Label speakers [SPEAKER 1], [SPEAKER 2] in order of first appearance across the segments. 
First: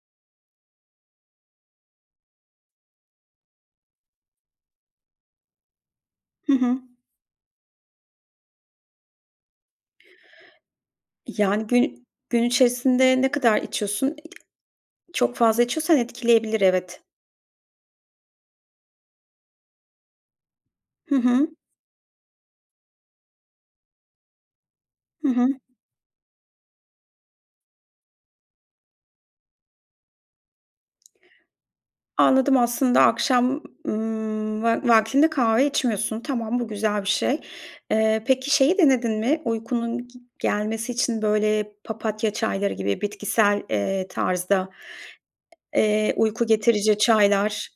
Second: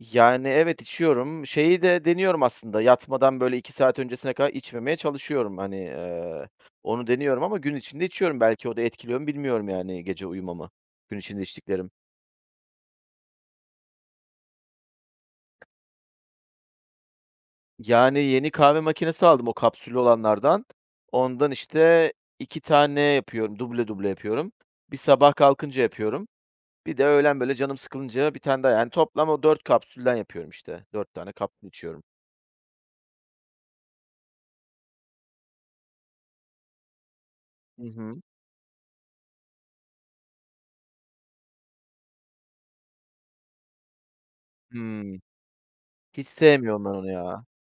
[SPEAKER 1] Yani, evet, içiyorum. Şeyi de deniyorum aslında. Yatmadan böyle 2 saat öncesine kadar içmemeye çalışıyorum. Hani, eee,
[SPEAKER 2] Hı hı.
[SPEAKER 1] onu deniyorum ama gün içinde içiyorum. Belki, o da etkiliyor mu, bilmiyorum yani, gece uyumamı; gün içinde
[SPEAKER 2] Yani,
[SPEAKER 1] içtiklerim.
[SPEAKER 2] gün gün içerisinde ne kadar içiyorsun? İii, çok fazla içiyorsan, etkileyebilir, evet.
[SPEAKER 1] Yani, yeni kahve makinesi aldım; o kapsüllü olanlardan.
[SPEAKER 2] Hı hı.
[SPEAKER 1] Ondan işte 2 tane yapıyor, duble duble yapıyorum. Bir
[SPEAKER 2] Hı
[SPEAKER 1] sabah
[SPEAKER 2] hı.
[SPEAKER 1] kalkınca yapıyorum. Bir de öğlen böyle canım sıkılınca, 1 tane daha; yani, toplam o 4 kapsülden yapıyorum, işte. 4 tane kapsül içiyorum.
[SPEAKER 2] Anladım, aslında akşam, ımm, va vaktinde kahve içmiyorsun. Tamam, bu güzel bir şey.
[SPEAKER 1] Hı hı.
[SPEAKER 2] Eee, peki, şeyi denedin mi uykunun gi gelmesi için; böyle papatya çayları gibi, bitkisel, eee, tarzda
[SPEAKER 1] Hımm.
[SPEAKER 2] eee,
[SPEAKER 1] Hiç
[SPEAKER 2] uyku
[SPEAKER 1] sevmiyorum, ben
[SPEAKER 2] getirici
[SPEAKER 1] onu ya.
[SPEAKER 2] çaylar?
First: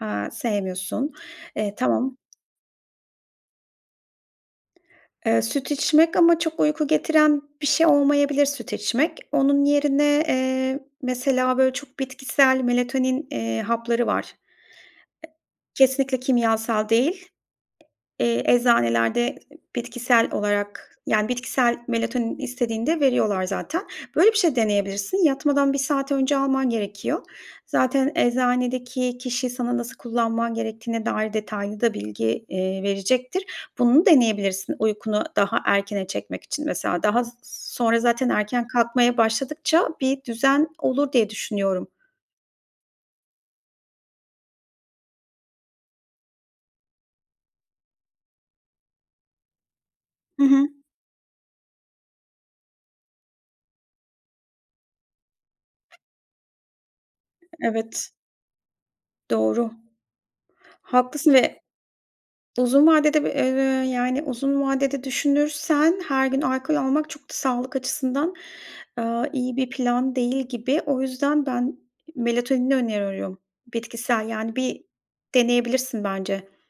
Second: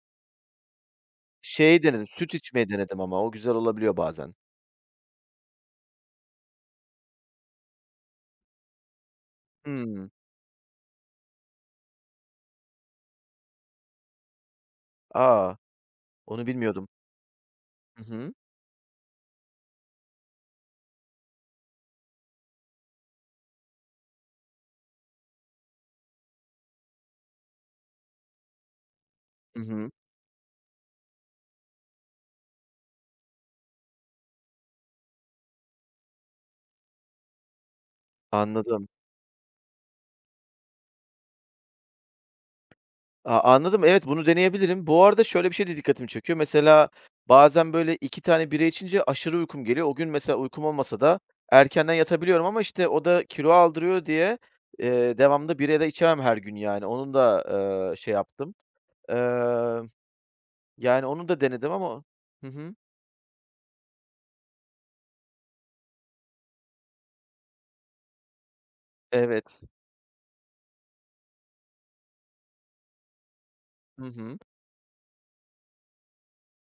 [SPEAKER 2] He, sevmiyorsun. Eee,
[SPEAKER 1] Şey denedim.
[SPEAKER 2] tamam.
[SPEAKER 1] Süt içmeyi denedim, ama o güzel olabiliyor, bazen.
[SPEAKER 2] Eee, süt içmek ama çok uyku getiren bir şey olmayabilir, süt içmek. Onun
[SPEAKER 1] Hımm.
[SPEAKER 2] yerine, eee, mesela, böyle çok bitkisel melatonin, eee, hapları var. E
[SPEAKER 1] A,
[SPEAKER 2] Kesinlikle,
[SPEAKER 1] onu bilmiyordum.
[SPEAKER 2] kimyasal değil.
[SPEAKER 1] Hı hı.
[SPEAKER 2] Eee, eczanelerde bitkisel olarak, yani, bitkisel melatonin istediğinde, veriyorlar zaten. Böyle bir şey deneyebilirsin. Yatmadan bir saat önce alman gerekiyor. Zaten eczanedeki kişi,
[SPEAKER 1] Hı
[SPEAKER 2] sana
[SPEAKER 1] hı.
[SPEAKER 2] nasıl kullanman gerektiğine dair detaylı da bilgi, eee, verecektir. Bunu deneyebilirsin, uykunu daha erkene çekmek için mesela. Daha s sonra zaten erken
[SPEAKER 1] Anladım.
[SPEAKER 2] kalkmaya başladıkça, bir düzen olur diye, düşünüyorum.
[SPEAKER 1] A anladım, evet. Bunu deneyebilirim. Bu arada şöyle bir şey de dikkatimi çekiyor. Mesela, bazen böyle 2 tane bira içince, aşırı uykum geliyor. O gün mesela
[SPEAKER 2] Hı
[SPEAKER 1] uykum
[SPEAKER 2] hı.
[SPEAKER 1] olmasa da, erkenden yatabiliyorum. Ama işte, o da kilo aldırıyor diye, eee, devamlı bira da içemem. Her gün yani, onun da, ııı,
[SPEAKER 2] Evet.
[SPEAKER 1] şey yaptım.
[SPEAKER 2] Doğru.
[SPEAKER 1] Iıı, yani onu
[SPEAKER 2] Haklısın
[SPEAKER 1] da
[SPEAKER 2] ve
[SPEAKER 1] denedim ama Hı hı.
[SPEAKER 2] Uzun vadede bir, eee, yani uzun vadede, düşünürsen her gün alkol almak, çok da sağlık açısından, ııı, iyi
[SPEAKER 1] Evet.
[SPEAKER 2] bir plan değil, gibi. O yüzden ben melatonini öneriyorum.
[SPEAKER 1] Hı
[SPEAKER 2] Bitkisel
[SPEAKER 1] hı.
[SPEAKER 2] yani, bir deneyebilirsin, bence.